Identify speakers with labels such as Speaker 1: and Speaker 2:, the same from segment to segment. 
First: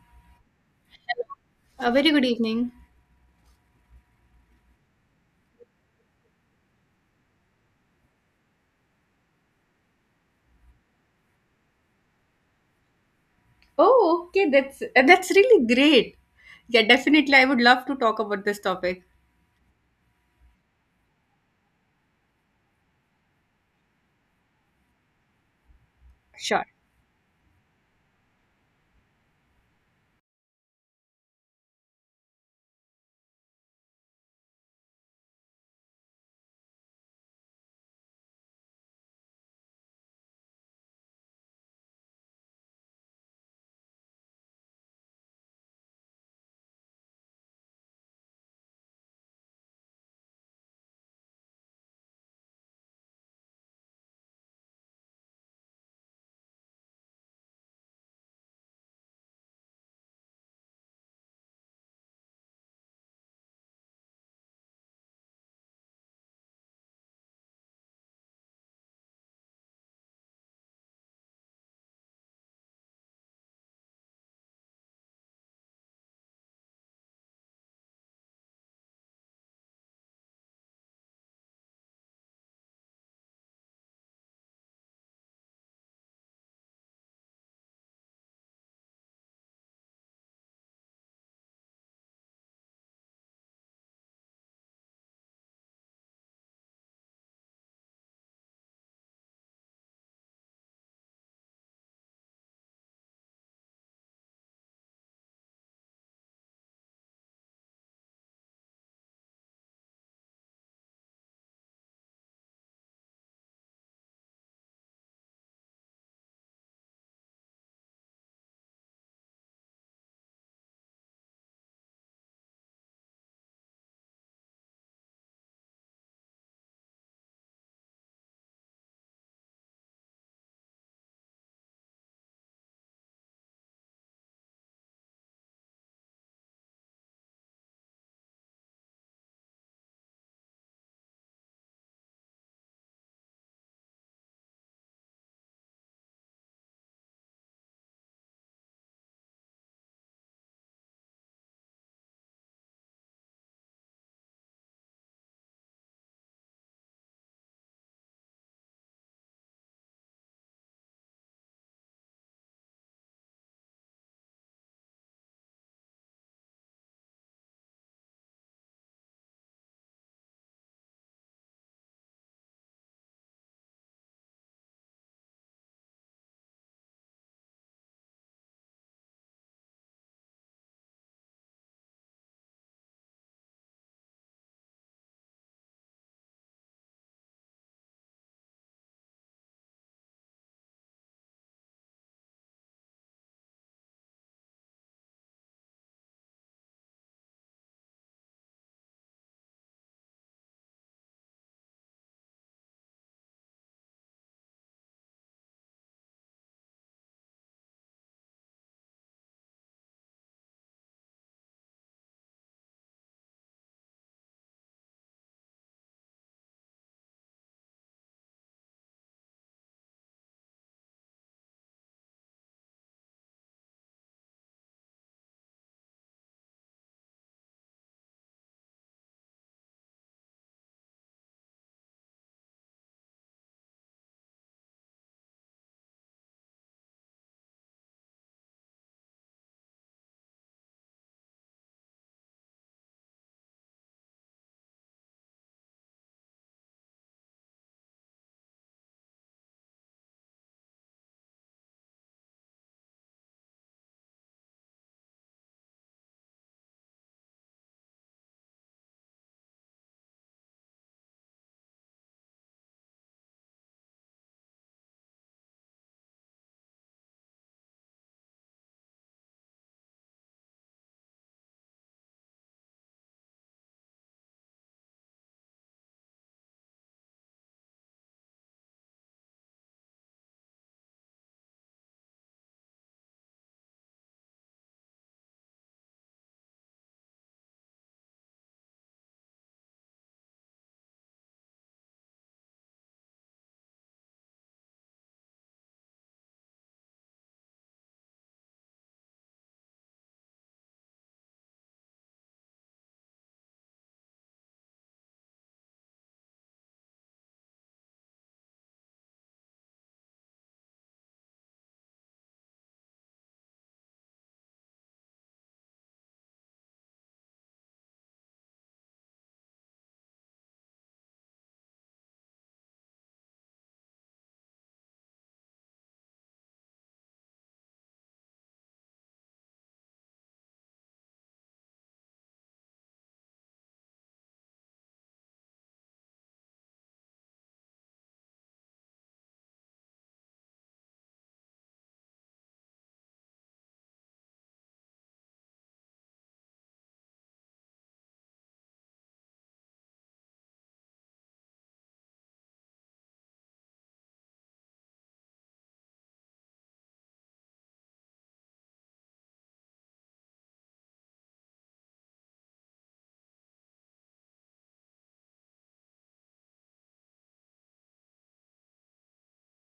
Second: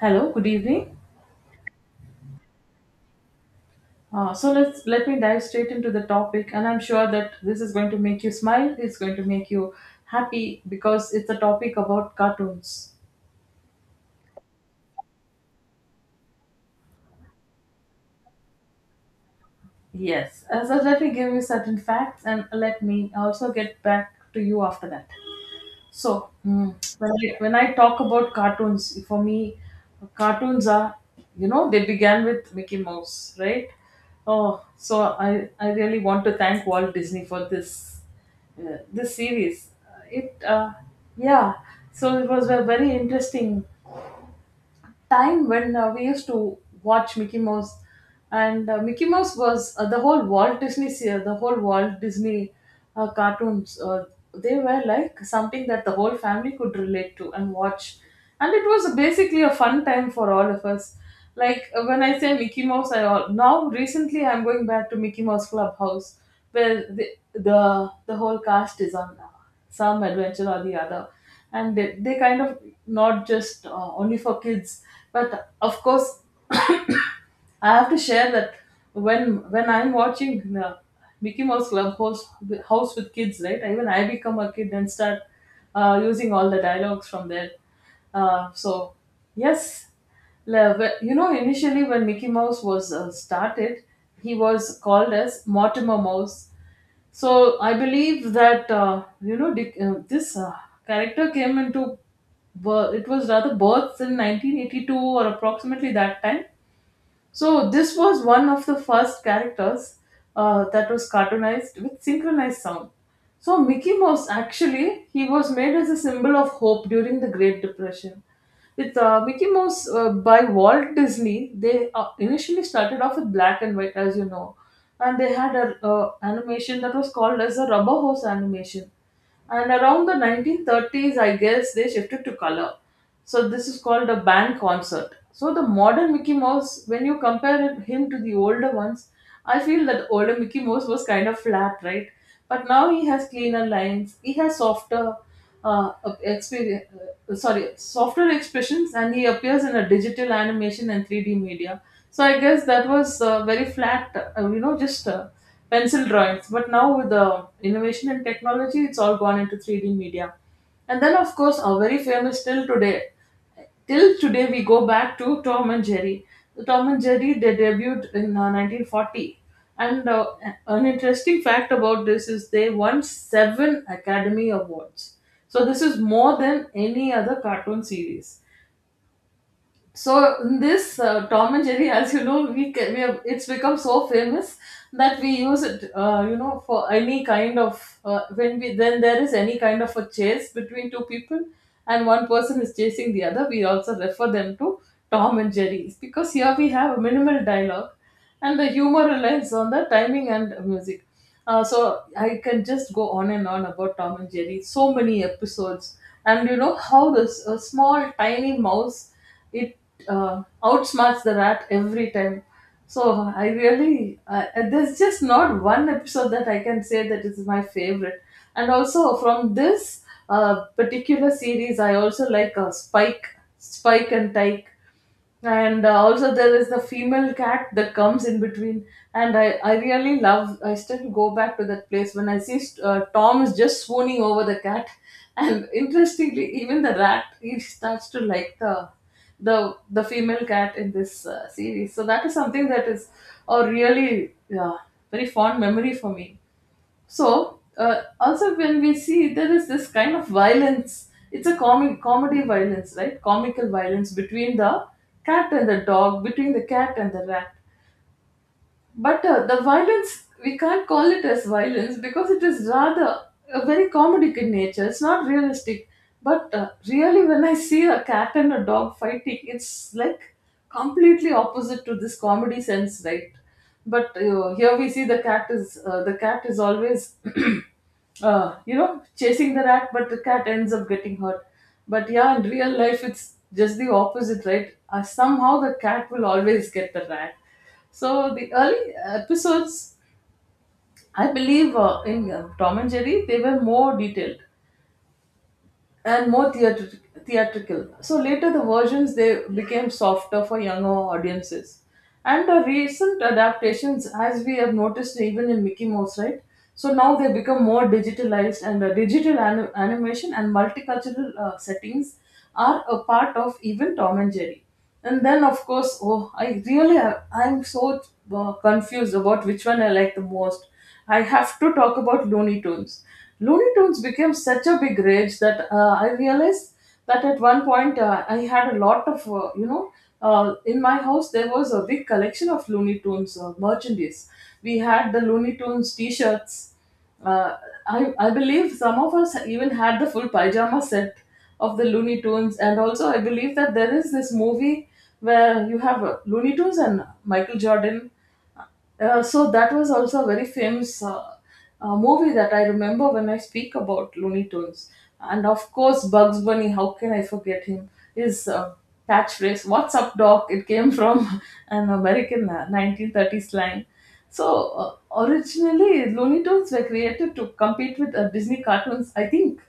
Speaker 1: Hello, good evening.
Speaker 2: A very good evening.
Speaker 1: Let me dive straight into the topic, and I'm sure that this is going to make you smile. It's going to make you happy because it's a topic about cartoons.
Speaker 2: Oh, okay. That's really great. Yeah, definitely. I would love to talk about this topic.
Speaker 1: Yes. So let me give you certain facts, and let me also get back to you after that. So
Speaker 2: Sure.
Speaker 1: when I talk about cartoons, for me, cartoons are, you know, they began with Mickey Mouse, right? Oh, so I really want to thank Walt Disney for this this series. It yeah, it was a very interesting time when we used to watch Mickey Mouse, and Mickey Mouse was the whole Walt Disney, the whole Walt Disney cartoons. They were like something that the whole family could relate to and watch, and it was basically a fun time for all of us. Like when I say Mickey Mouse, now recently I'm going back to Mickey Mouse Clubhouse, where the whole cast is on now some adventure or the other, and they kind of not just only for kids, but of course I have to share that when I'm watching the Mickey Mouse Clubhouse house with kids, right, even I become a kid and start using all the dialogues from there. So yes. You know, initially when Mickey Mouse was started, he was called as Mortimer Mouse. So I believe that, you know, this character came into it was rather birth in 1982, or approximately that time. So this was one of the first characters that was cartoonized with synchronized sound. So Mickey Mouse actually he was made as a symbol of hope during the Great Depression. With Mickey Mouse by Walt Disney, they initially started off with black and white, as you know, and they had an animation that was called as a rubber hose animation. And around the 1930s, I guess they shifted to color. So this is called a band concert. So the modern Mickey Mouse, when you compare him to the older ones, I feel that older Mickey Mouse was kind of flat, right? But now he has cleaner lines. He has uh, softer expressions, and he appears in a digital animation and three D media. So I guess that was very flat, you know, just pencil drawings. But now with the innovation and technology, it's all gone into three D media. And then, of course, are very famous till today. Till today, we go back to Tom and Jerry. So, Tom and Jerry they debuted in 1940. And an interesting fact about this is they won 7 Academy Awards. So this is more than any other cartoon series. So in this Tom and Jerry, as you know, we, can, we have, it's become so famous that we use it, you know, for any kind of when we then there is any kind of a chase between two people, and one person is chasing the other. We also refer them to Tom and Jerry because here we have a minimal dialogue, and the humor relies on the timing and music. So I can just go on and on about Tom and Jerry. So many episodes, and you know how this small tiny mouse it outsmarts the rat every time. So I really, there's just not one episode that I can say that is my favorite. And also from this particular series I also like Spike, and Tyke. And also there is the female cat that comes in between. And I really love, I still go back to that place when I see Tom is just swooning over the cat and interestingly, even the rat he starts to like the female cat in this series. So that is something that is a really, yeah, very fond memory for me. So, also when we see there is this kind of violence, it's a comic comedy violence, right? Comical violence between the cat and the dog, between the cat and the rat. But the violence, we can't call it as violence because it is rather a very comedic in nature. It's not realistic. But really, when I see a cat and a dog fighting, it's like completely opposite to this comedy sense, right? But here we see the cat is always you know, chasing the rat, but the cat ends up getting hurt. But yeah, in real life, it's just the opposite, right? Somehow the cat will always get the rat. So the early episodes, I believe, in Tom and Jerry, they were more detailed and more theatrical. So later, the versions they became softer for younger audiences. And the recent adaptations, as we have noticed, even in Mickey Mouse, right? So now they become more digitalized, and digital animation and multicultural settings are a part of even Tom and Jerry. And then, of course, oh, I really have, I'm so confused about which one I like the most. I have to talk about Looney Tunes. Looney Tunes became such a big rage that I realized that at one point I had a lot of, you know. In my house, there was a big collection of Looney Tunes merchandise. We had the Looney Tunes T-shirts. Uh, I believe some of us even had the full pajama set of the Looney Tunes, and also I believe that there is this movie where you have Looney Tunes and Michael Jordan. So that was also a very famous movie that I remember when I speak about Looney Tunes. And of course, Bugs Bunny, how can I forget him? His catchphrase, "What's up, Doc?" It came from an American 1930s slang. So originally, Looney Tunes were created to compete with Disney cartoons, I think,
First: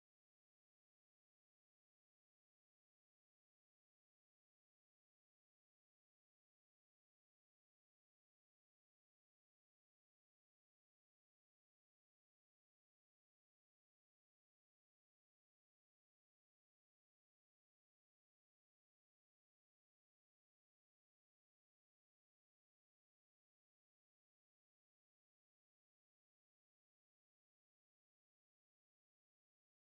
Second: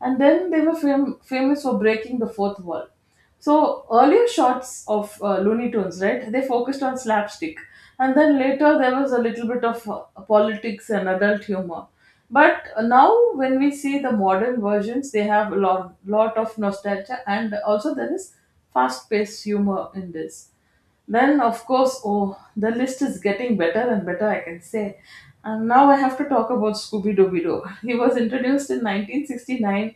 Speaker 1: and then they were famous for breaking the fourth wall. So earlier shots of Looney Tunes, right? They focused on slapstick, and then later there was a little bit of politics and adult humor. But now, when we see the modern versions, they have a lot of nostalgia, and also there is fast-paced humor in this. Then, of course, oh, the list is getting better and better, I can say. And now I have to talk about Scooby Dooby Doo. He was introduced in 1969.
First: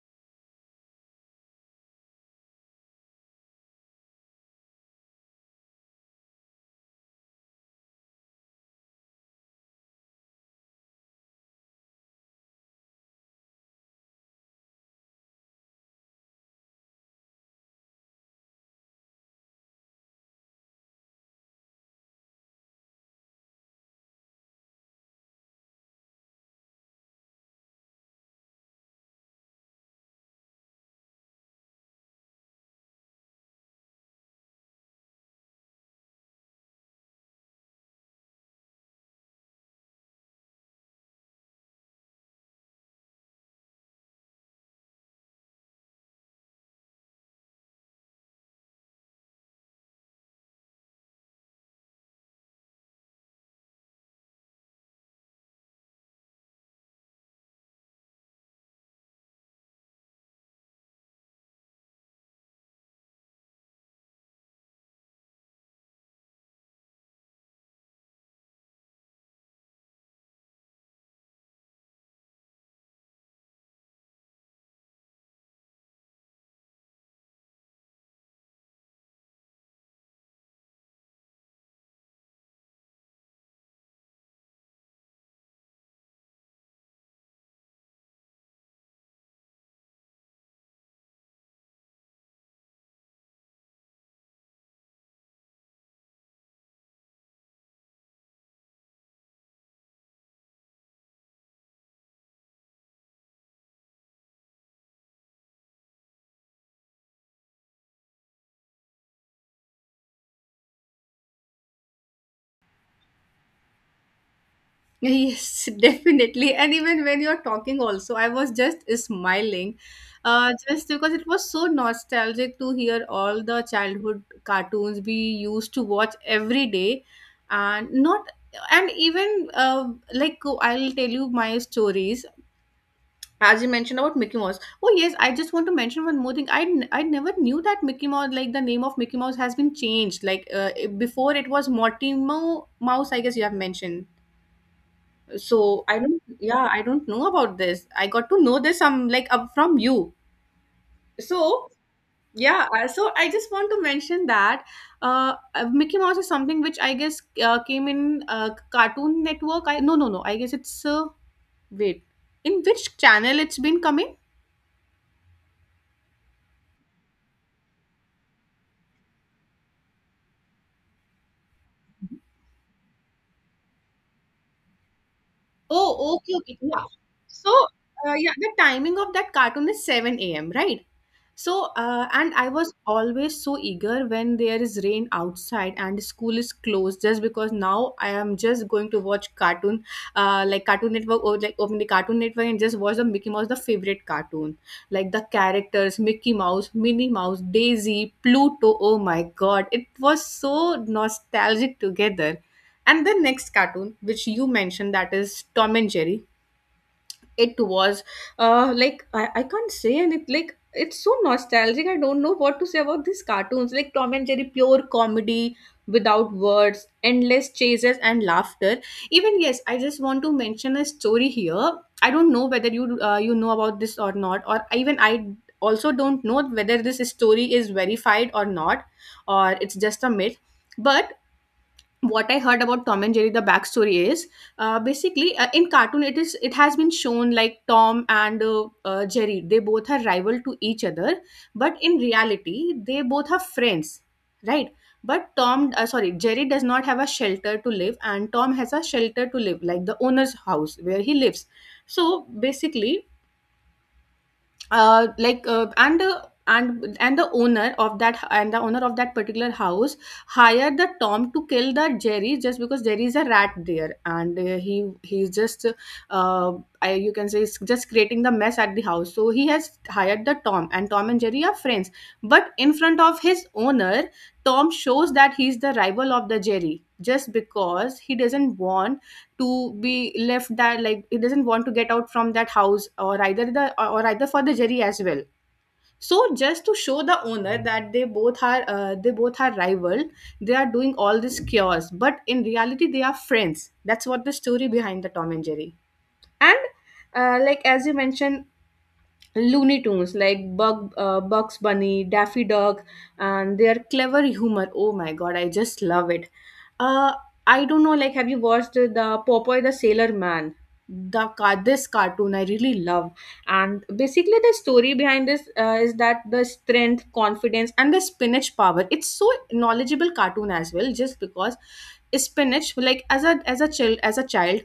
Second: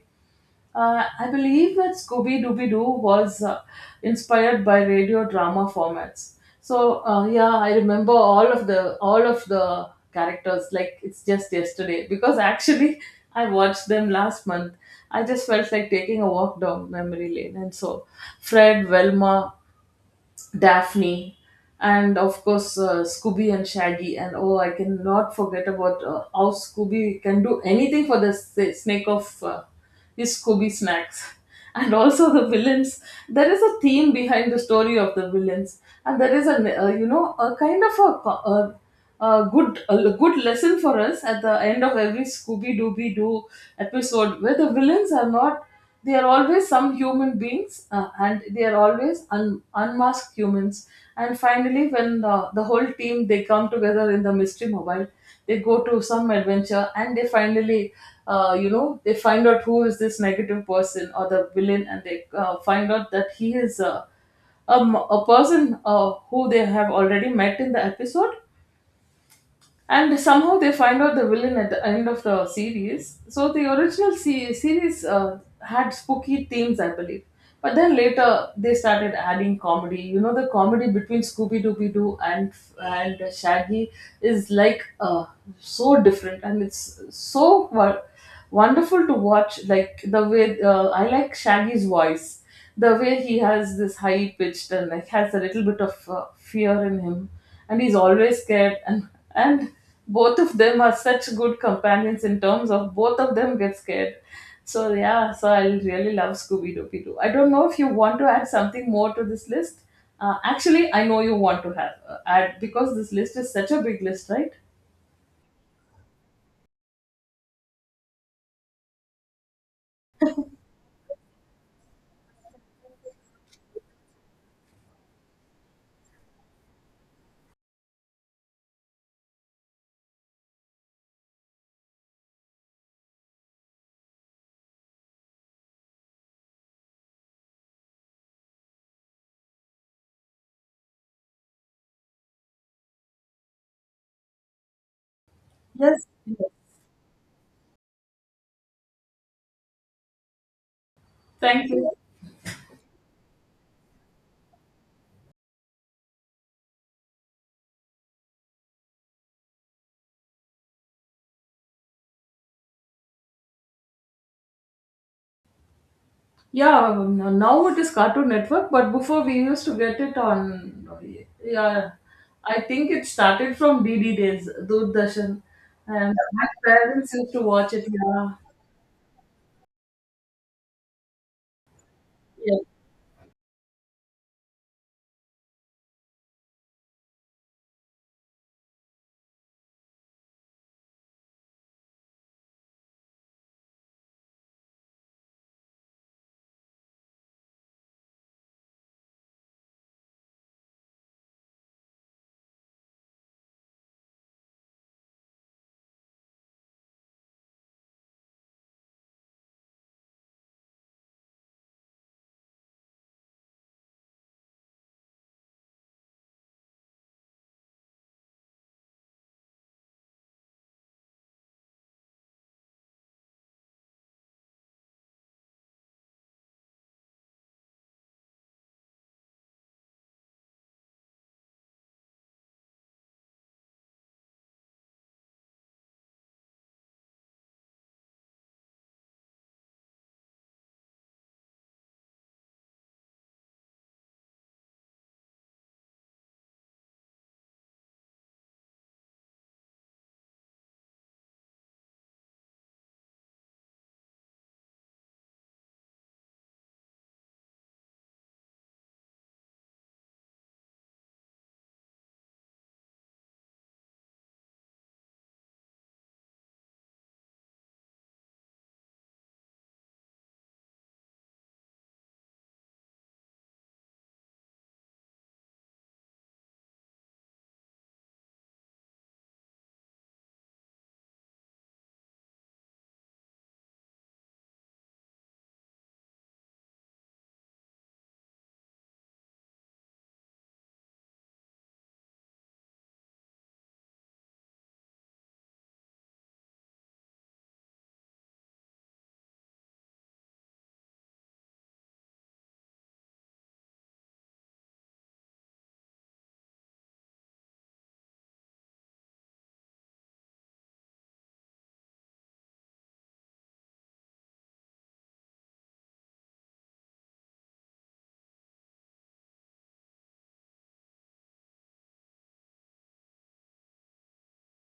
Speaker 1: I believe that Scooby Dooby Doo was inspired by radio drama formats. So, yeah, I remember all of the characters like it's just yesterday, because actually I watched them last month. I just felt like taking a walk down memory lane, and so Fred, Velma, Daphne, and of course Scooby and Shaggy. And oh, I cannot forget about how Scooby can do anything for the snake of is Scooby Snacks. And also the villains. There is a theme behind the story of the villains, and there is a, you know, a kind of a good lesson for us at the end of every Scooby Dooby Doo episode, where the villains are not. They are always some human beings, and they are always unmasked humans. And finally, when the whole team they come together in the mystery mobile, they go to some adventure and they finally, you know, they find out who is this negative person or the villain, and they find out that he is a person who they have already met in the episode, and somehow they find out the villain at the end of the series. So the original series had spooky themes, I believe. But then later they started adding comedy. You know, the comedy between Scooby Dooby Doo and Shaggy is like so different, and it's so, well, wonderful to watch. Like, the way I like Shaggy's voice, the way he has this high pitched and like has a little bit of fear in him, and he's always scared. And both of them are such good companions in terms of both of them get scared. So yeah, so I really love Scooby Dooby Doo. I don't know if you want to add something more to this list. Actually, I know you want to have add, because this list is such a big list, right?
Speaker 2: Yes, definitely. And even when you're talking, also, I was just smiling, just because it was so nostalgic to hear all the childhood cartoons we used to watch every day, and not, and even like I'll tell you my stories. As you mentioned about Mickey Mouse. Oh yes, I just want to mention one more thing. I never knew that Mickey Mouse, like the name of Mickey Mouse, has been changed. Before, it was Mortimer Mouse. I guess you have mentioned. So I
Speaker 1: Yes.
Speaker 2: don't. Yeah, I don't know about this. I got to know this some like up from you. So
Speaker 1: Thank you.
Speaker 2: yeah, so I just want to mention that Mickey Mouse is something which I guess came in Cartoon Network. I no no no. I guess it's wait. In which channel it's been coming?
Speaker 1: Yeah, now it is Cartoon Network, but before we used to get it on. Yeah, I think it started from DD days, Doordarshan, and
Speaker 2: Oh, okay,
Speaker 1: my
Speaker 2: okay. Yeah.
Speaker 1: parents used to
Speaker 2: So,
Speaker 1: watch it. Yeah,
Speaker 2: yeah, the timing of that cartoon is 7 a.m., right? So, and I was always so eager when there is rain outside and school is closed just because now I am just going to watch cartoon, like Cartoon Network, or like open the Cartoon Network and just watch the Mickey Mouse, the favorite cartoon. Like the characters, Mickey Mouse, Minnie Mouse, Daisy, Pluto. Oh my God. It was so nostalgic together, and the next cartoon which you mentioned, that is Tom and Jerry. It was I can't say anything. Like, it's so nostalgic. I don't know what to say about these cartoons. Like Tom and Jerry, pure comedy without words, endless chases and laughter. Even, yes, I just want to mention a story here. I don't know whether you you know about this or not, or even I also don't know whether this story is verified or not, or it's just a myth. But what I heard about Tom and Jerry, the backstory is, basically in cartoon it has been shown like Tom and Jerry, they both are rival to each other, but in reality they both are friends, right? But Jerry does not have a shelter to live, and Tom has a shelter to live, like the owner's house where he lives. So basically, like and the owner of that, and the owner of that particular house, hired the Tom to kill the Jerry just because Jerry is a rat there, and he, he's just uh, I, you can say he's just creating the mess at the house. So he has hired the Tom, and Tom and Jerry are friends, but in front of his owner, Tom shows that he's the rival of the Jerry just because he doesn't want to be left there. Like, he doesn't want to get out from that house, or either for the Jerry as well. So just to show the owner that they both are rival, they are doing all this cures, but in reality they are friends. That's what the story behind the Tom and Jerry. And like as you mentioned, Looney Tunes, like Bugs Bunny, Daffy Duck, and their clever humor. Oh my god, I just love it. Uh, I don't know, like, have you watched the Popeye the Sailor Man? This cartoon I really love, and basically the story behind this is that the strength, confidence, and the spinach power. It's so knowledgeable cartoon as well, just because spinach, like, as a child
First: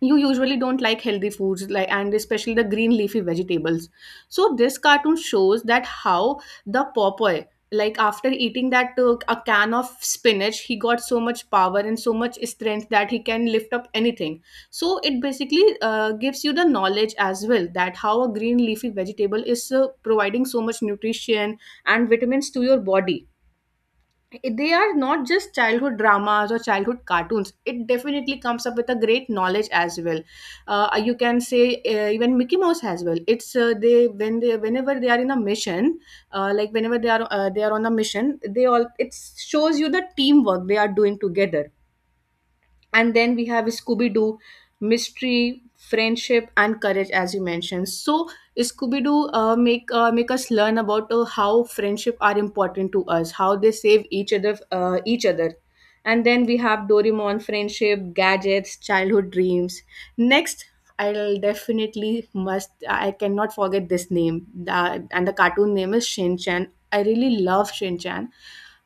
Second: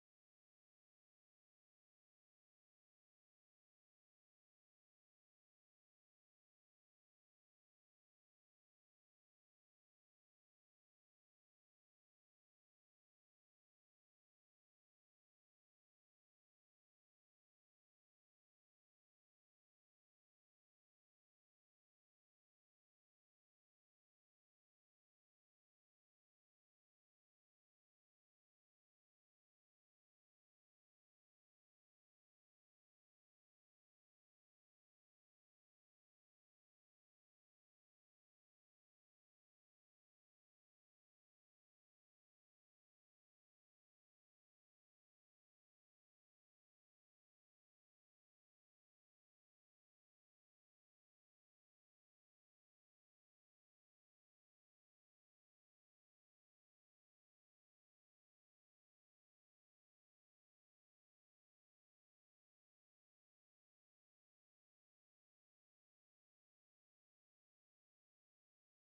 Speaker 2: you usually don't like healthy foods, like, and especially the green leafy vegetables. So this cartoon shows that how the Popeye, like, after eating that a can of spinach, he got so much power and so much strength that he can lift up anything. So it basically gives you the knowledge as well, that how a green leafy vegetable is providing so much nutrition and vitamins to your body. They are not just childhood dramas or childhood cartoons. It definitely comes up with a great knowledge as well. You can say even Mickey Mouse as well. It's they when they Whenever they are in a mission, like whenever they are on a mission, they all, it shows you the teamwork they are doing together. And then we have Scooby Doo, mystery, friendship, and courage, as you mentioned. So Scooby Doo make us learn about how friendship are important to us, how they save each other. And then we have Doraemon, friendship, gadgets, childhood dreams. Next, I'll definitely must. I cannot forget this name. The cartoon name is Shin Chan. I really love Shin Chan,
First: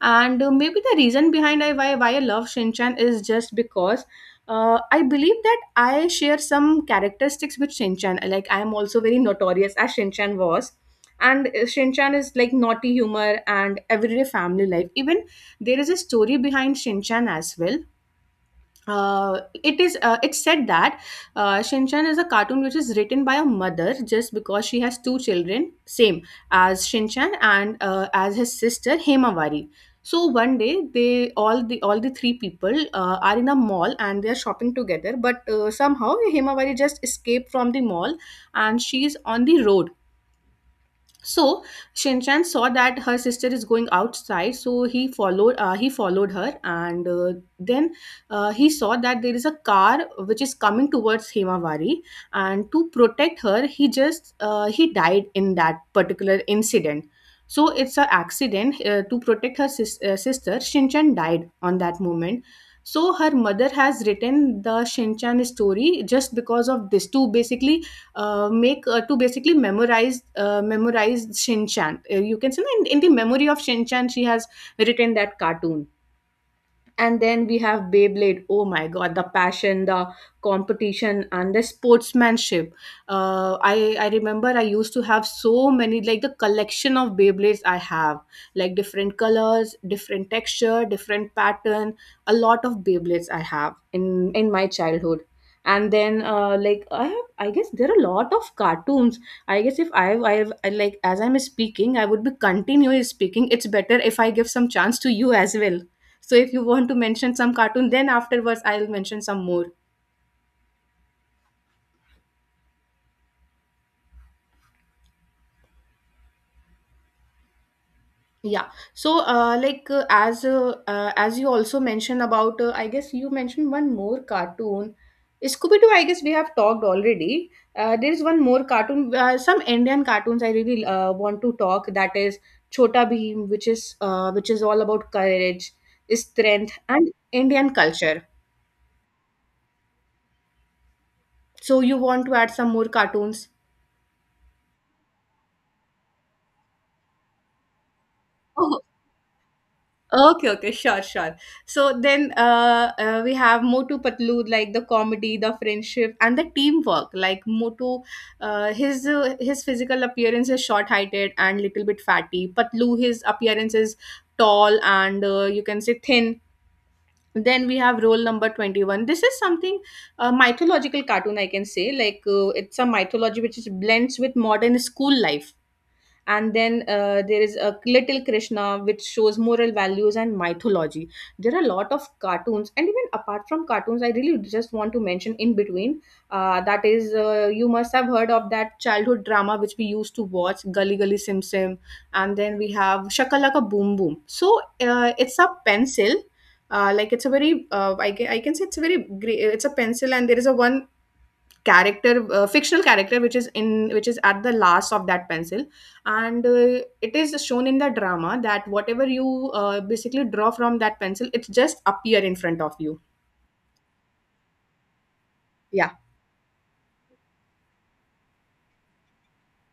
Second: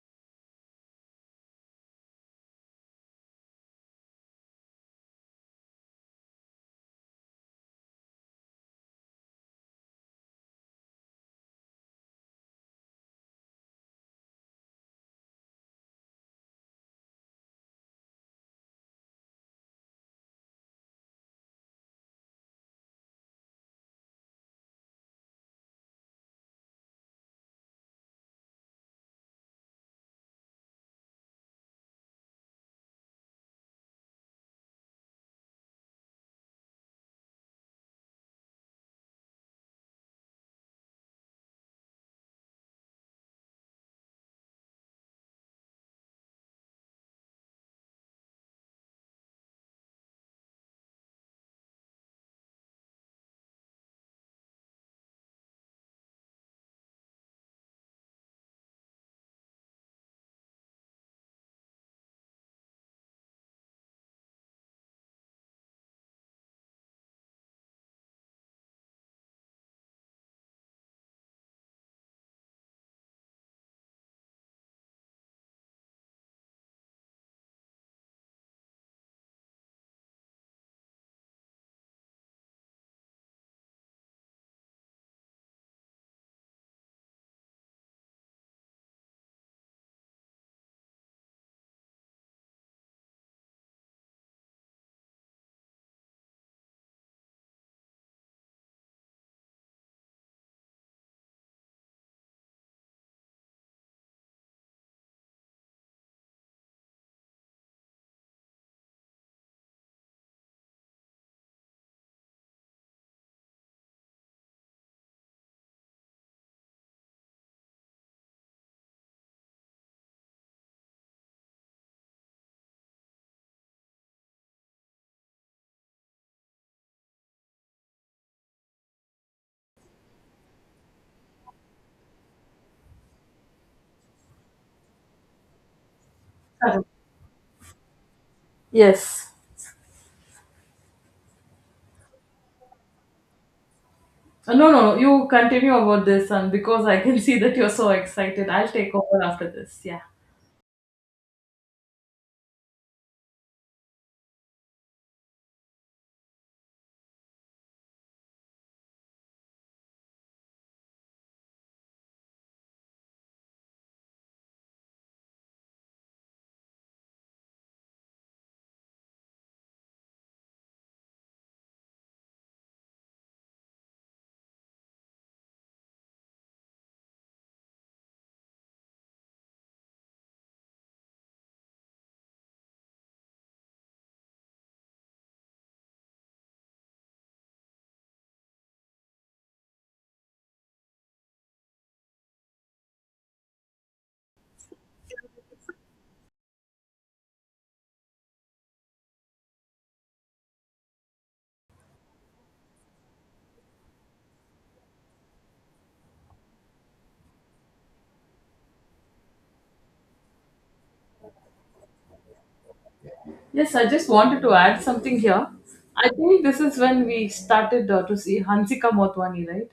Speaker 2: and maybe the reason behind I, why I love Shinchan is just because I believe that I share some characteristics with Shinchan. Like, I am also very notorious as Shinchan was. And Shinchan is like naughty humor and everyday family life. Even there is a story behind Shinchan as well. It's said that Shinchan is a cartoon which is written by a mother just because she has two children, same as Shinchan and as his sister Hemawari. So one day, the all the three people are in a mall and they are shopping together. But somehow Hemawari just escaped from the mall, and she is on the road. So Shinchan saw that her sister is going outside, so he followed. He followed her, and then he saw that there is a car which is coming towards Himawari, and to protect her, he died in that particular incident. So it's an accident. To protect her sister, Shinchan died on that moment. So her mother has written the Shinchan story just because of this. To basically memorize Shinchan. You can say, no, in the memory of Shin Chan, she has written that cartoon. And then we have Beyblade. Oh my God, the passion, the competition, and the sportsmanship. I remember I used to have so many, like, the collection of Beyblades I have, like different colors, different texture, different pattern. A lot of Beyblades I have in my childhood. And then, like, I have, I guess there are a lot of cartoons. I guess if I, I like As I'm speaking, I would be continually speaking. It's better if I give some chance to you as well. So if you want to mention some cartoon, then afterwards I'll mention some more. Yeah. So as you also mentioned about, I guess you mentioned one more cartoon, Scooby Doo, I guess we have talked already. There is one more cartoon, some Indian cartoons I really want to talk, that is Chota Bheem, which is all about courage,
Speaker 1: yeah.
Speaker 2: strength, and Indian culture.
Speaker 1: Yes.
Speaker 2: So you want to add some more cartoons?
Speaker 1: No, no, no, you continue about this, and because I can see that you're so excited, I'll take over after this. Yeah.
Speaker 2: Okay, okay, sure, sure. So then we have Motu Patlu, like the comedy, the friendship, and the teamwork. Like Motu, his physical appearance is short-heighted and little bit fatty. Patlu, his appearance is tall and, you can say, thin. Then we have role number 21. This is something a mythological cartoon, I can say. Like it's a mythology which is blends with modern school life, and then there is a Little Krishna, which shows moral values and mythology. There are a lot of cartoons, and even apart from cartoons, I really just want to mention in between, that is you must have heard of that childhood drama which we used to watch, Gully Gully Sim Sim. And then we have Shakalaka Boom Boom. So it's a pencil, like it's a very I can say it's a very great, it's a pencil, and there is a one character, fictional character, which is at the last of that pencil. And It is shown in the drama that whatever you basically draw from that pencil, it just appear in front of you.
Speaker 1: Yes, I just wanted to add something here.
Speaker 2: Yeah.
Speaker 1: I think this is when we started to see Hansika Motwani, right?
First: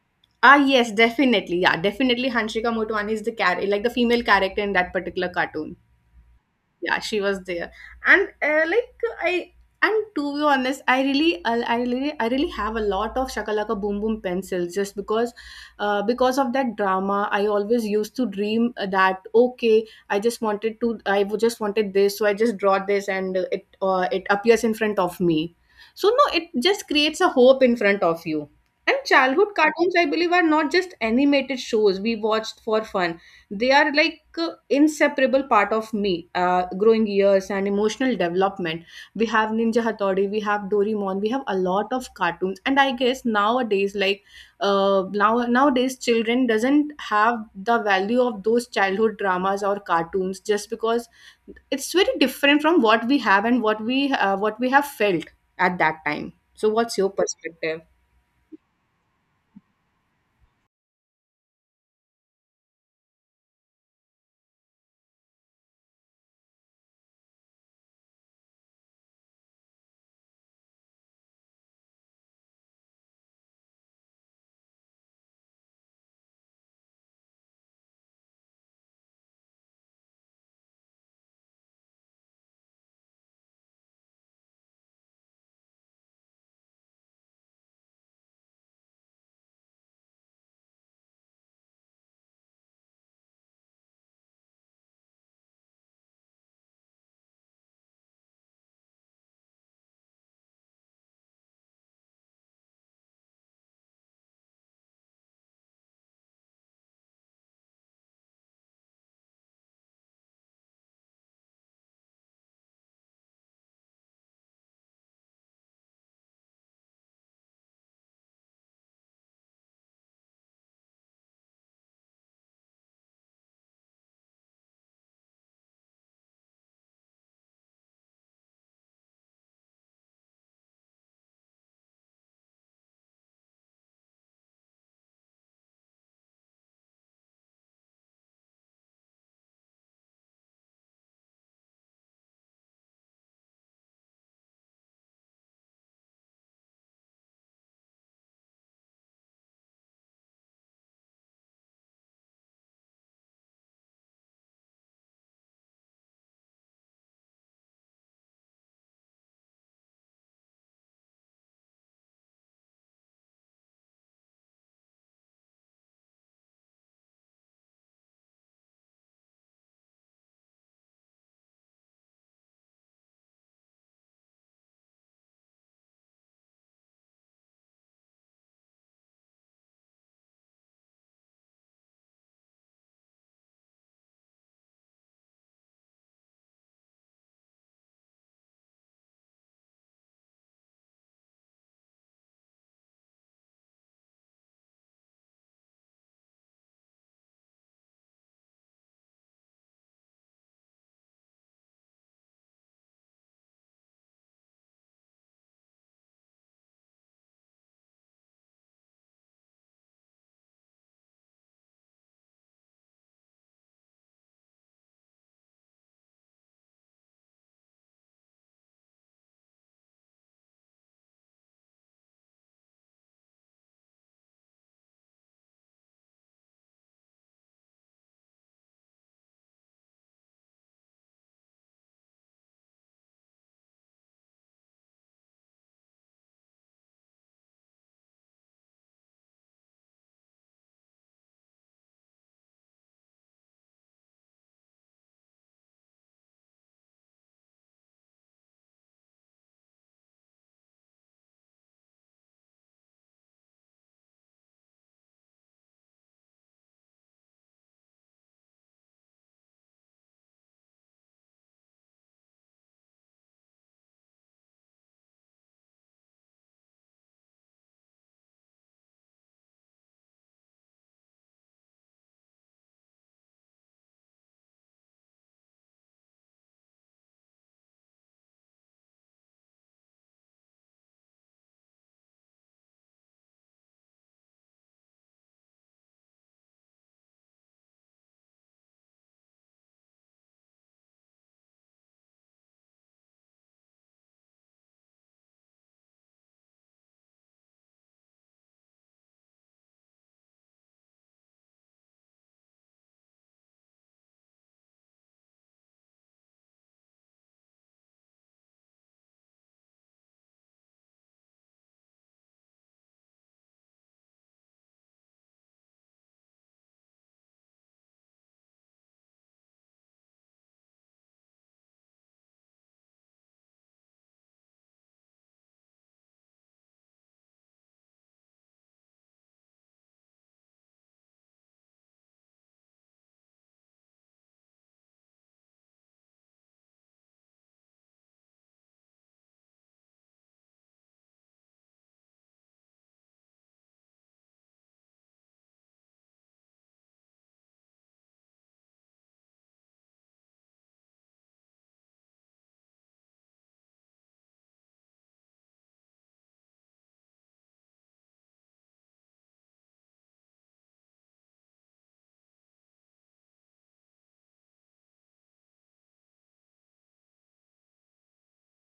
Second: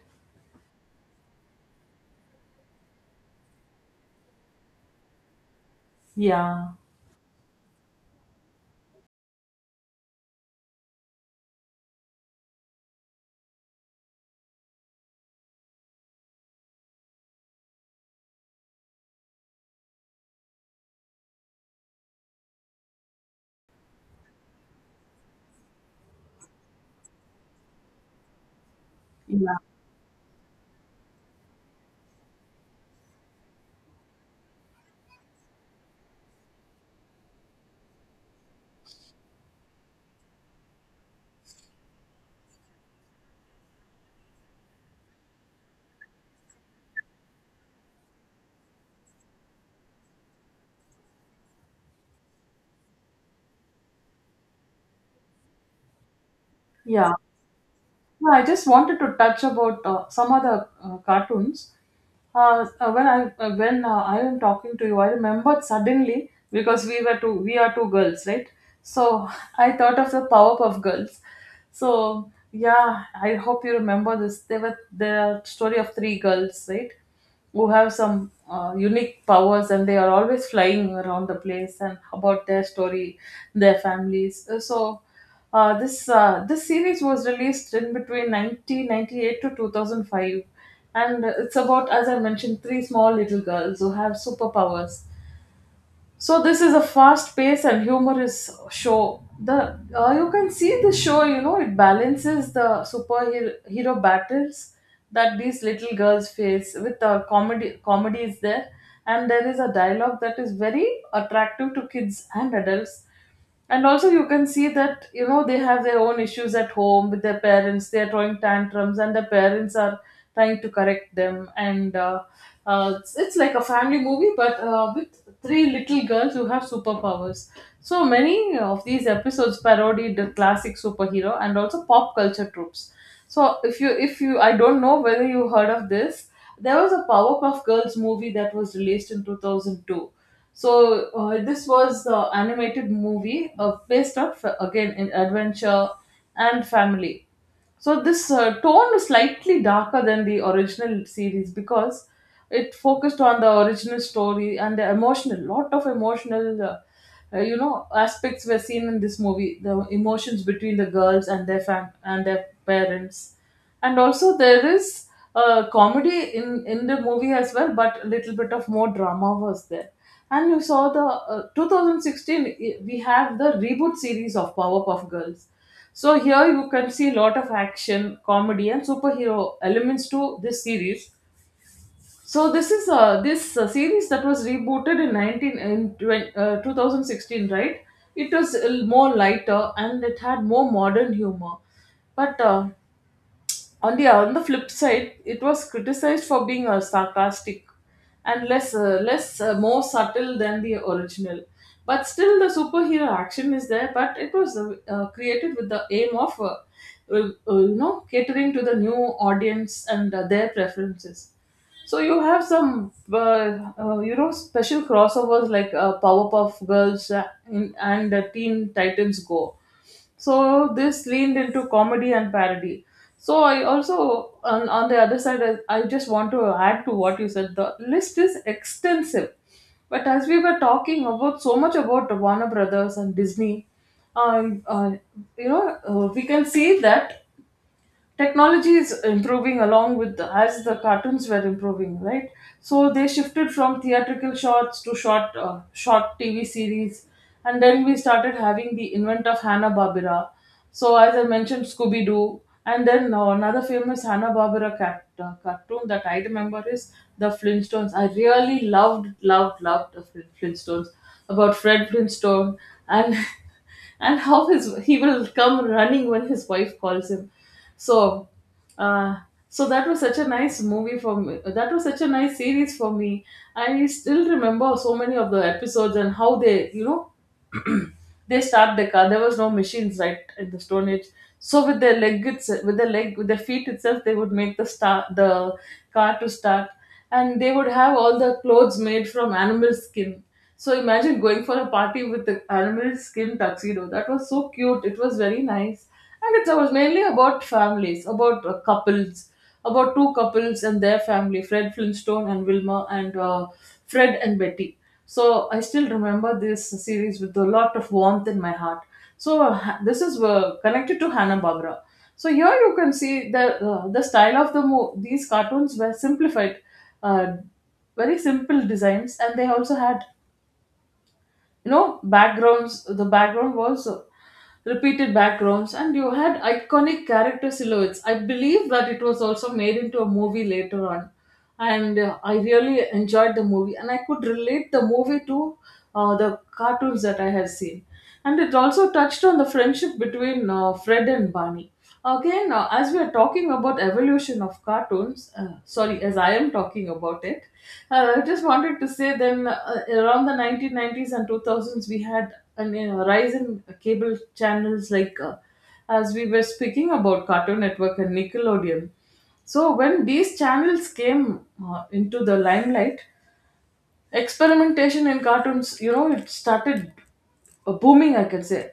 Speaker 2: Ah, yes, definitely. Yeah, definitely, Hanshika Motwani is the character, like the female character in that particular cartoon.
Speaker 1: Yeah.
Speaker 2: Yeah, she was there. And like I and to be honest, I really have a lot of Shakalaka Boom Boom pencils, just because of that drama, I always used to dream that okay, I would just wanted this, so I just draw this and it appears in front of me. So no, it just creates a hope in front of you. And childhood
Speaker 1: Yeah.
Speaker 2: cartoons, I believe, are not just animated shows we watched for fun. They are like inseparable part of me, growing years and emotional development. We have Ninja Hattori, we have Doraemon, we have a lot of cartoons. And I guess nowadays, like uh, now nowadays, children doesn't have the value of those childhood dramas or cartoons, just because it's very different from what we have and what we have felt at that time. So what's your
Speaker 1: Yeah.
Speaker 2: perspective?
Speaker 1: No, I just wanted to touch about some other cartoons. When I am talking to you, I remembered suddenly because we are two girls, right? So I thought of the Powerpuff Girls. So yeah, I hope you remember this. They were the story of three girls, right? Who have some unique powers, and they are always flying around the place and about their story, their families. So this series was released in between 1998 to 2005, and it's about, as I mentioned, three small little girls who have superpowers. So this is a fast-paced and humorous show. The You can see the show. You know, it balances the superhero hero battles that these little girls face with the comedy. Comedy is there, and there is a dialogue that is very attractive to kids and adults. And also, you can see that, you know, they have their own issues at home with their parents, they are throwing tantrums, and the parents are trying to correct them, and it's like a family movie, but with three little girls who have superpowers. So many of these episodes parodied the classic superhero and also pop culture tropes. So if you I don't know whether you heard of this, there was a Powerpuff Girls movie that was released in 2002. So this was the animated movie based on again in adventure and family. So this tone is slightly darker than the original series because it focused on the original story and the emotional lot of emotional you know, aspects were seen in this movie, the emotions between the girls and their and their parents. And also, there is comedy in the movie as well, but a little bit of more drama was there. And you saw the 2016, we have the reboot series of Powerpuff Girls. So here you can see a lot of action, comedy, and superhero elements to this series. So this is this series that was rebooted in 2016, right? It was more lighter, and it had more modern humor. But on the flip side, it was criticized for being sarcastic and less less more subtle than the original. But still, the superhero action is there. But it was created with the aim of you know, catering to the new audience and their preferences. So you have some, you know, special crossovers like Powerpuff Girls and Teen Titans Go. So this leaned into comedy and parody. So I also, on the other side, I just want to add to what you said. The list is extensive, but as we were talking about so much about Warner Brothers and Disney, uh, uh, you know, we can see that technology is improving along with as the cartoons were improving, right? So they shifted from theatrical shorts to short short TV series. And then we started having the invent of Hanna-Barbera. So as I mentioned, Scooby-Doo. And then another famous Hanna-Barbera cartoon that I remember is the Flintstones. I really loved loved the Flintstones, about Fred Flintstone, and and how his he will come running when his wife calls him. So, uh, so that was such a nice movie for me. That was such a nice series for me. I still remember so many of the episodes and how they, you know, they start the car. There was no machines right in the Stone Age, so with their leg with their leg with their feet itself, they would make the start the car to start, and they would have all the clothes made from animal skin. So imagine going for a party with the animal skin tuxedo. That was so cute. It was very nice, and it was mainly about families, about couples, about two couples and their family, Fred Flintstone and Wilma, and Fred and Betty. So I still remember this series with a lot of warmth in my heart. So this is connected to Hanna Barbera. So here you can see the style of the these cartoons were simplified, uh, very simple designs, and they also had, you know, backgrounds. The background was repeated backgrounds, and you had iconic character silhouettes. I believe that it was also made into a movie later on, and I really enjoyed the movie, and I could relate the movie to the cartoons that I had seen. And it also touched on the friendship between Fred and Barney. Okay, now as we are talking about evolution of cartoons, sorry, as I am talking about it, I just wanted to say then around the 1990s and 2000s, we had a rise in cable channels like as we were speaking about Cartoon Network and Nickelodeon. So when these channels came into the limelight, experimentation in cartoons, you know, it started booming, I can say.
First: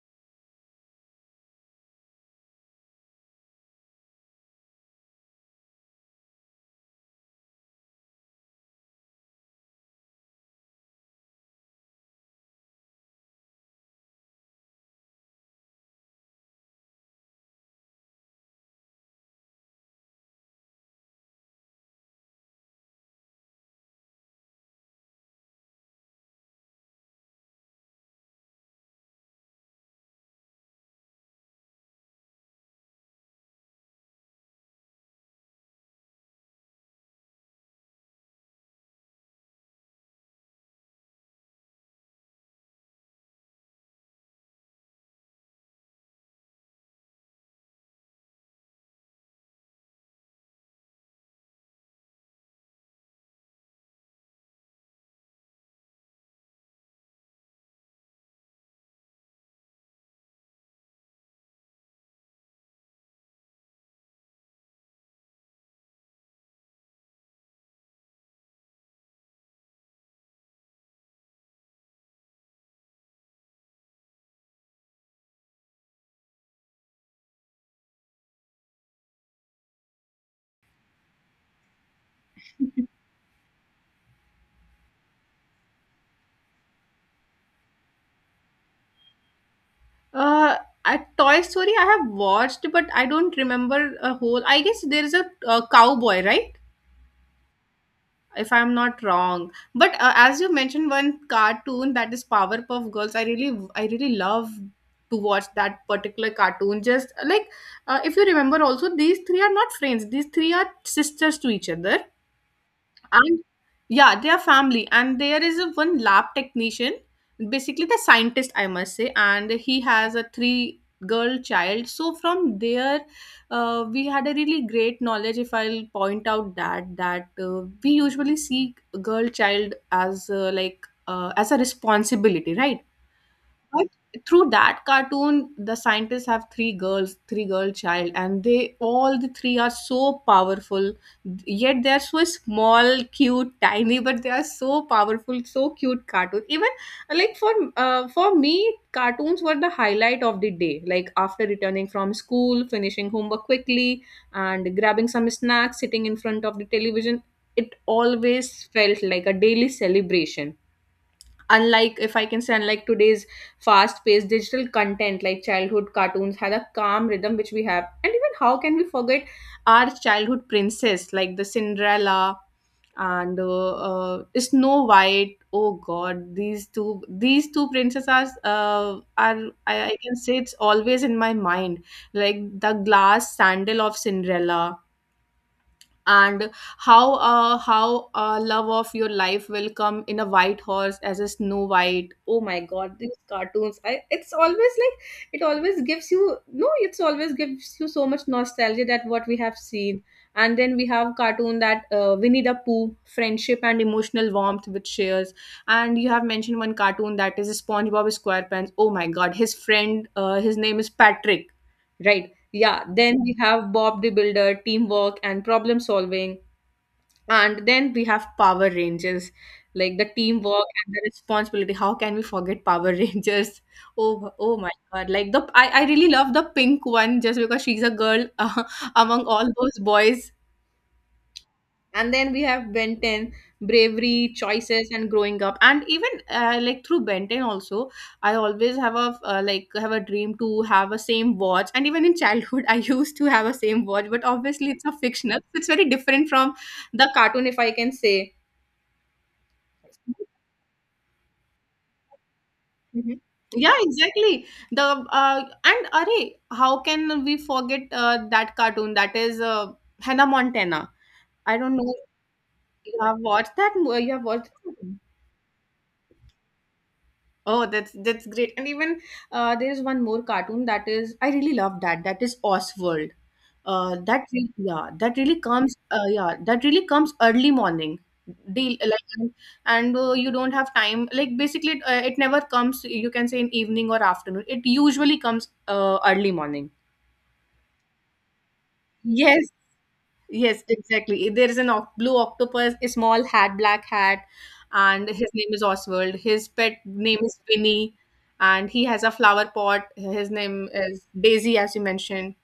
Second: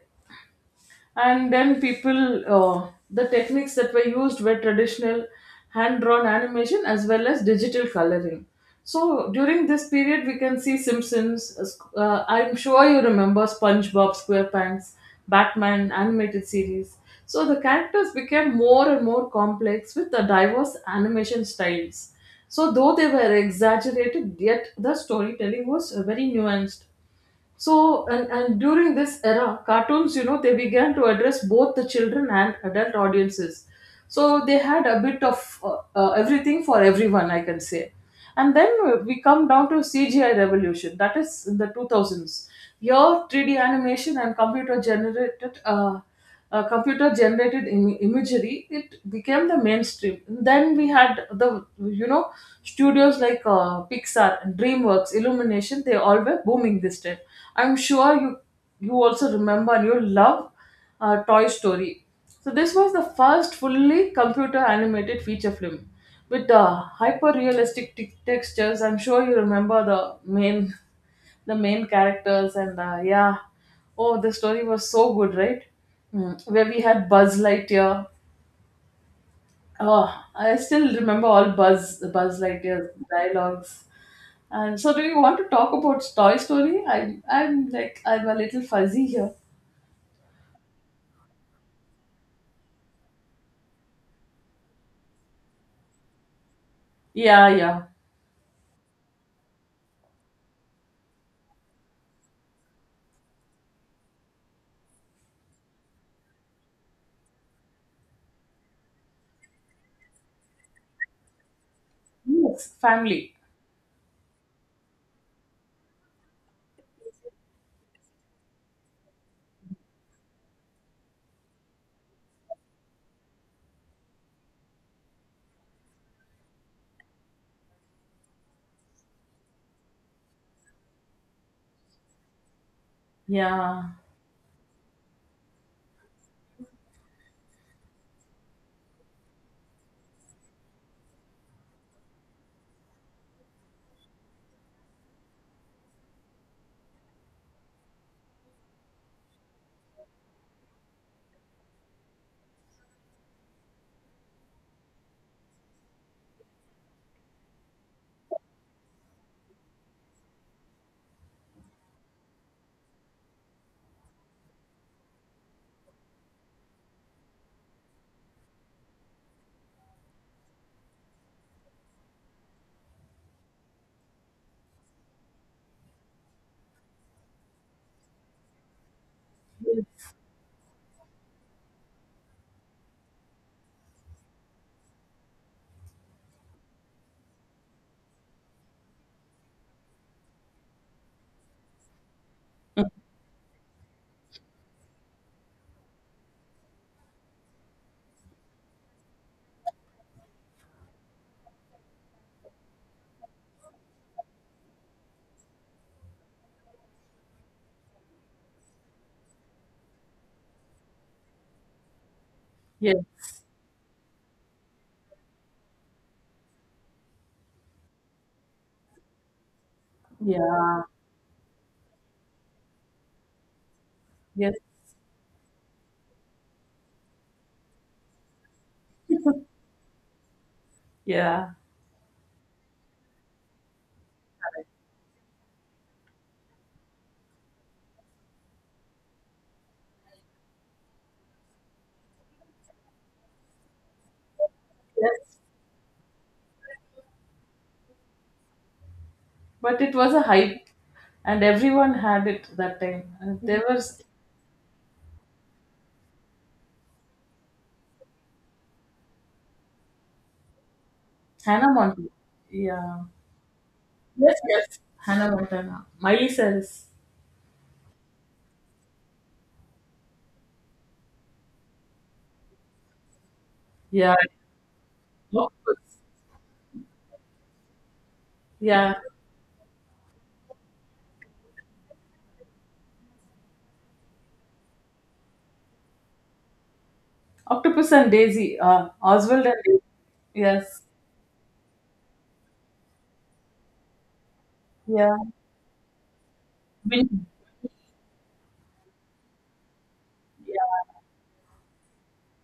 Speaker 1: And then people the techniques that were used were traditional hand drawn animation as well as digital coloring. So during this period, we can see Simpsons, I'm sure you remember SpongeBob SquarePants, Batman animated series. So the characters became more and more complex with the diverse animation styles. So though they were exaggerated, yet the storytelling was very nuanced. So, and during this era, cartoons, you know, they began to address both the children and adult audiences. So, they had a bit of everything for everyone, I can say. And then we come down to CGI revolution, that is in the 2000s. Here, 3D animation and computer generated. Computer generated imagery, it became the mainstream. Then we had the, you know, studios like Pixar, Dreamworks, Illumination. They all were booming this time. I'm sure you also remember and you love Toy Story. So this was the first fully computer animated feature film with hyper realistic textures. I'm sure you remember main the main characters, and yeah, oh the story was so good, right? Mm, where we had Buzz Lightyear. Oh, I still remember all Buzz Lightyear dialogues. And so do you want to talk about Toy Story? I'm a little fuzzy here.
Speaker 2: Uh, a Toy Story I have watched, but I don't remember a whole. I guess there is a, uh, cowboy, right?
Speaker 1: Yeah, yeah.
Speaker 2: If I'm not wrong. But as you mentioned, one cartoon that is Powerpuff Girls. I really love to watch that particular cartoon. Just like if you remember, also these three are not friends. These three are sisters to each other.
Speaker 1: Yes, family.
Speaker 2: And yeah, they are family, and there is a one lab technician, basically the scientist, I must say, and he has a three girl child. So from there, we had a really great knowledge, if I'll point out that we usually see girl child as as a responsibility, right?
Speaker 1: Yeah.
Speaker 2: But through that cartoon, the scientists have three girls, three girl child, and they all the three are so powerful. Yet they are so small, cute, tiny, but they are so powerful, so cute cartoon. Even like for me, cartoons were the highlight of the day. Like after returning from school, finishing homework quickly, and grabbing some snacks, sitting in front of the television. It always felt like a daily celebration, unlike, if I can say, unlike today's fast paced digital content. Like childhood cartoons had a calm rhythm which we have. And even how can we forget our childhood princess, like the Cinderella, and Snow White. Oh God, these two, these two princesses are, I can say it's always in my mind, like the glass sandal of Cinderella. And how love of your life will come in a white horse as a Snow White. Oh my God, these cartoons, it's always like, it always gives you, no, it's always gives you so much nostalgia that what we have seen. And then we have cartoon that Winnie the Pooh, friendship and emotional warmth which shares. And you have mentioned one cartoon that is SpongeBob SquarePants. Oh my God, his friend, his name is Patrick, right? Yeah,
Speaker 1: Yes.
Speaker 2: then we have Bob the Builder, teamwork and problem solving. And then we have Power Rangers, like the teamwork
Speaker 1: Yeah.
Speaker 2: and the responsibility. How can we forget Power Rangers? Oh,
Speaker 1: Yes.
Speaker 2: oh my God. Like I really love the pink one, just because she's a girl, among all those boys.
Speaker 1: Yeah.
Speaker 2: And then we have Ben 10, bravery, choices and growing up. And even like through Ben 10 also, I always have a have a dream to have a same watch. And even in childhood, I used to have a same watch, but obviously it's a
Speaker 1: Yes.
Speaker 2: fictional, so it's very different from the cartoon, if I can say.
Speaker 1: But it was a hype, and everyone had it that time.
Speaker 2: Mhm.
Speaker 1: And there
Speaker 2: Yeah,
Speaker 1: was
Speaker 2: exactly. The and array, how can we forget that cartoon? That is Hannah Montana. I
Speaker 1: Hannah
Speaker 2: don't know.
Speaker 1: Montana.
Speaker 2: If you
Speaker 1: Yeah.
Speaker 2: have watched that? You have
Speaker 1: Yes,
Speaker 2: watched?
Speaker 1: yes. Hannah Montana. Miley Cyrus.
Speaker 2: Oh, that's great. And even there is one more cartoon that is, I really love that. That is Oswald.
Speaker 1: Yeah.
Speaker 2: That really, yeah, that really comes
Speaker 1: Octopus.
Speaker 2: yeah, that really comes early morning. Deal,
Speaker 1: Yeah.
Speaker 2: like, and, you don't have time. Like basically, it, it never comes. You can say in evening or afternoon. It usually comes early morning.
Speaker 1: Octopus and Daisy. Oswald
Speaker 2: Yes,
Speaker 1: and Daisy.
Speaker 2: yes,
Speaker 1: Yes.
Speaker 2: exactly. There is an blue octopus, a small hat, black hat, and
Speaker 1: Yeah.
Speaker 2: his name is Oswald. His pet name
Speaker 1: Winnie.
Speaker 2: is Winnie, and he has a flower pot. His
Speaker 1: Yeah.
Speaker 2: name is Daisy, as you mentioned.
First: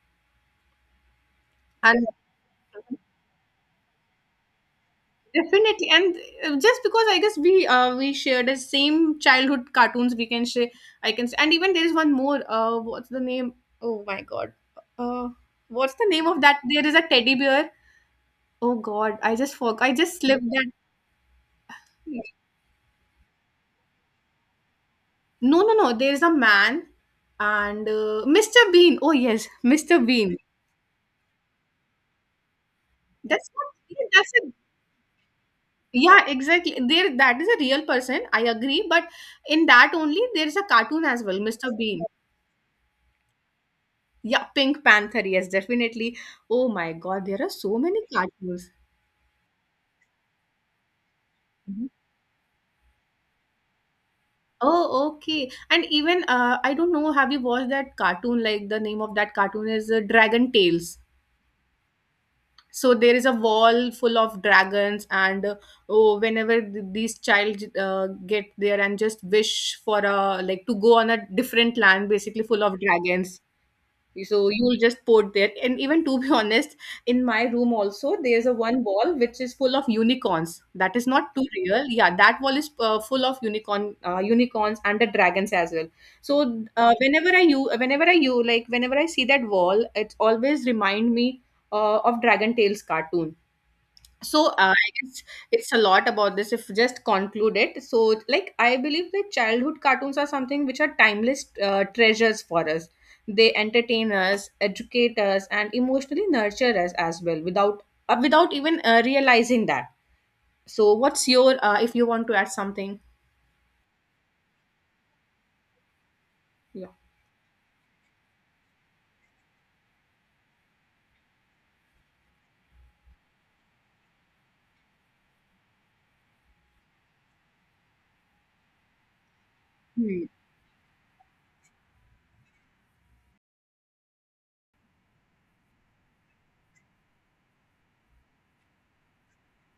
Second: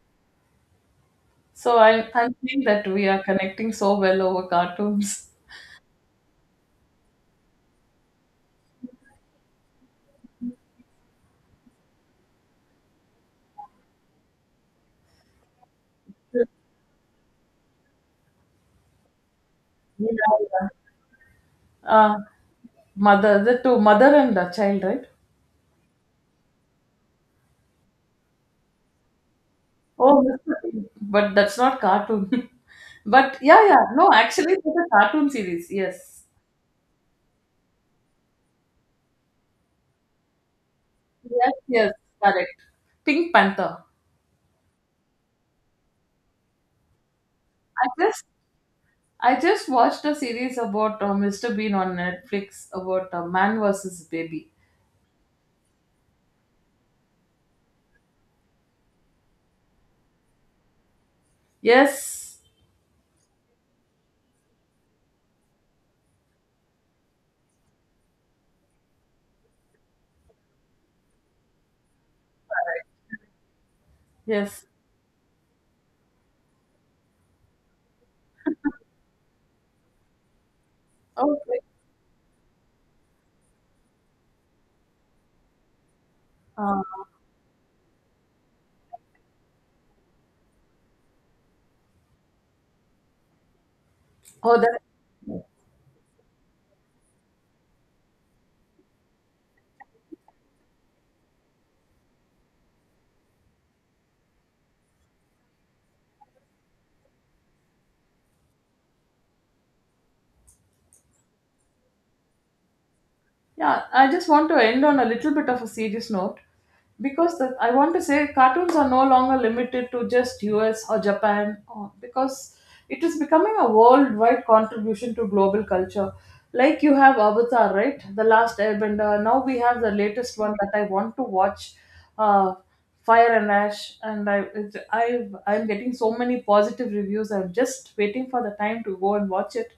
Speaker 1: So
Speaker 2: And
Speaker 1: I'm seeing that we are connecting so well over cartoons.
Speaker 2: definitely, and just because I guess we share the same childhood cartoons, we can share. I can. And even there is one more. What's the name? Oh my God. Uh, what's the name of
Speaker 1: Yeah,
Speaker 2: that? There is a teddy bear. Oh God, I just forgot. I just slipped
Speaker 1: yeah. Uh,
Speaker 2: that.
Speaker 1: Mother, the two, mother and the child, right?
Speaker 2: No, no, no. There's a man and Mr. Bean. Oh yes, Mr.
Speaker 1: Oh,
Speaker 2: Bean.
Speaker 1: but that's not cartoon. But
Speaker 2: That's
Speaker 1: yeah,
Speaker 2: not,
Speaker 1: yeah.
Speaker 2: yeah,
Speaker 1: No,
Speaker 2: that's
Speaker 1: actually,
Speaker 2: a,
Speaker 1: it's a cartoon series. Yes.
Speaker 2: yeah, exactly. There that is a real person. I agree, but in that only there is a cartoon as well,
Speaker 1: Yes,
Speaker 2: Mr.
Speaker 1: yes,
Speaker 2: Bean.
Speaker 1: correct. Pink Panther.
Speaker 2: Yeah, Pink Panther. Yes, definitely. Oh my God, there are so
Speaker 1: I
Speaker 2: many
Speaker 1: just
Speaker 2: cartoons.
Speaker 1: I just watched a series about Mr. Bean
Speaker 2: Mhm.
Speaker 1: on Netflix about man versus baby.
Speaker 2: Oh, okay. And even I don't know, have you watched that cartoon? Like the name of that cartoon is Dragon Tales.
Speaker 1: Yes,
Speaker 2: So there is a wall full of dragons. And oh, whenever these child get there and just wish for a, like to go on a different land, basically full of dragons, so
Speaker 1: yes.
Speaker 2: you'll just put that. And even to be honest, in my room also, there's a one wall which is full of unicorns. That is not too
Speaker 1: Okay.
Speaker 2: real. Yeah, that wall is full of unicorn, unicorns and the dragons as well. So
Speaker 1: Uh,
Speaker 2: whenever I you like whenever I see that wall, it always remind me of Dragon Tales cartoon. So
Speaker 1: oh, that.
Speaker 2: I guess it's a lot about this, if just conclude it. So like I believe that childhood cartoons are something which are timeless treasures for us. They entertain us, educate us, and emotionally nurture us as well, without without even realizing that. So what's your if you want to add something?
Speaker 1: Yeah, I just want to end on a little bit of a serious note
Speaker 2: Yeah.
Speaker 1: because I want to say cartoons are no longer limited to just US or Japan or, because it is becoming a worldwide contribution to global culture. Like you have Avatar, right? The Last Airbender. Now we have the
Speaker 2: Hmm.
Speaker 1: latest one that I want to watch, uh, Fire and Ash, and I'm getting so many positive reviews. I'm just waiting for the time to go and watch it.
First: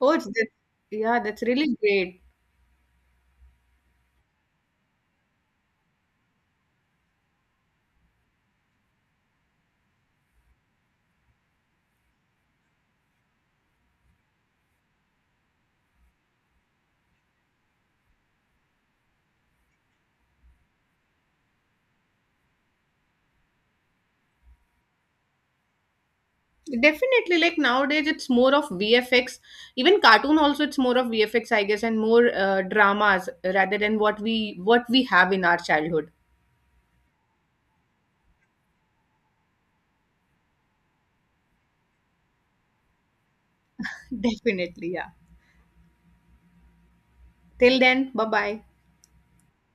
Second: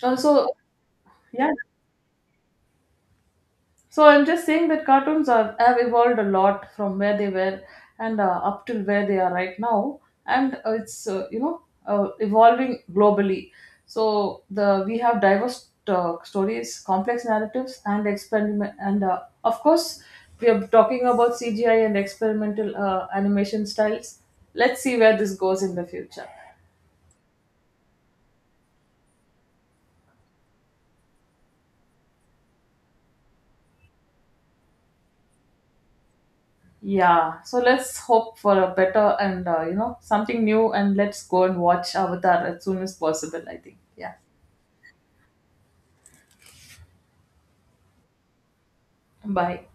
Speaker 2: Oh it's,
Speaker 1: Also,
Speaker 2: that's— yeah, that's
Speaker 1: yeah,
Speaker 2: really great.
Speaker 1: so I'm just saying that cartoons are, have evolved a lot from where they were and up till where they are right now, and it's you know, evolving globally. So the we have diverse stories, complex narratives, and experiment, and of course we are talking about CGI and experimental animation styles. Let's see where this goes in the future.
Speaker 2: Definitely, like nowadays, it's more of VFX. Even cartoon also, it's more of VFX, I guess, and more dramas rather than what we have in our childhood.
Speaker 1: Yeah, so let's hope for a better and you know, something new, and let's go and watch Avatar as soon as possible. I think. Yeah.
Speaker 2: Definitely, yeah. Till then, bye bye.
Speaker 1: Bye.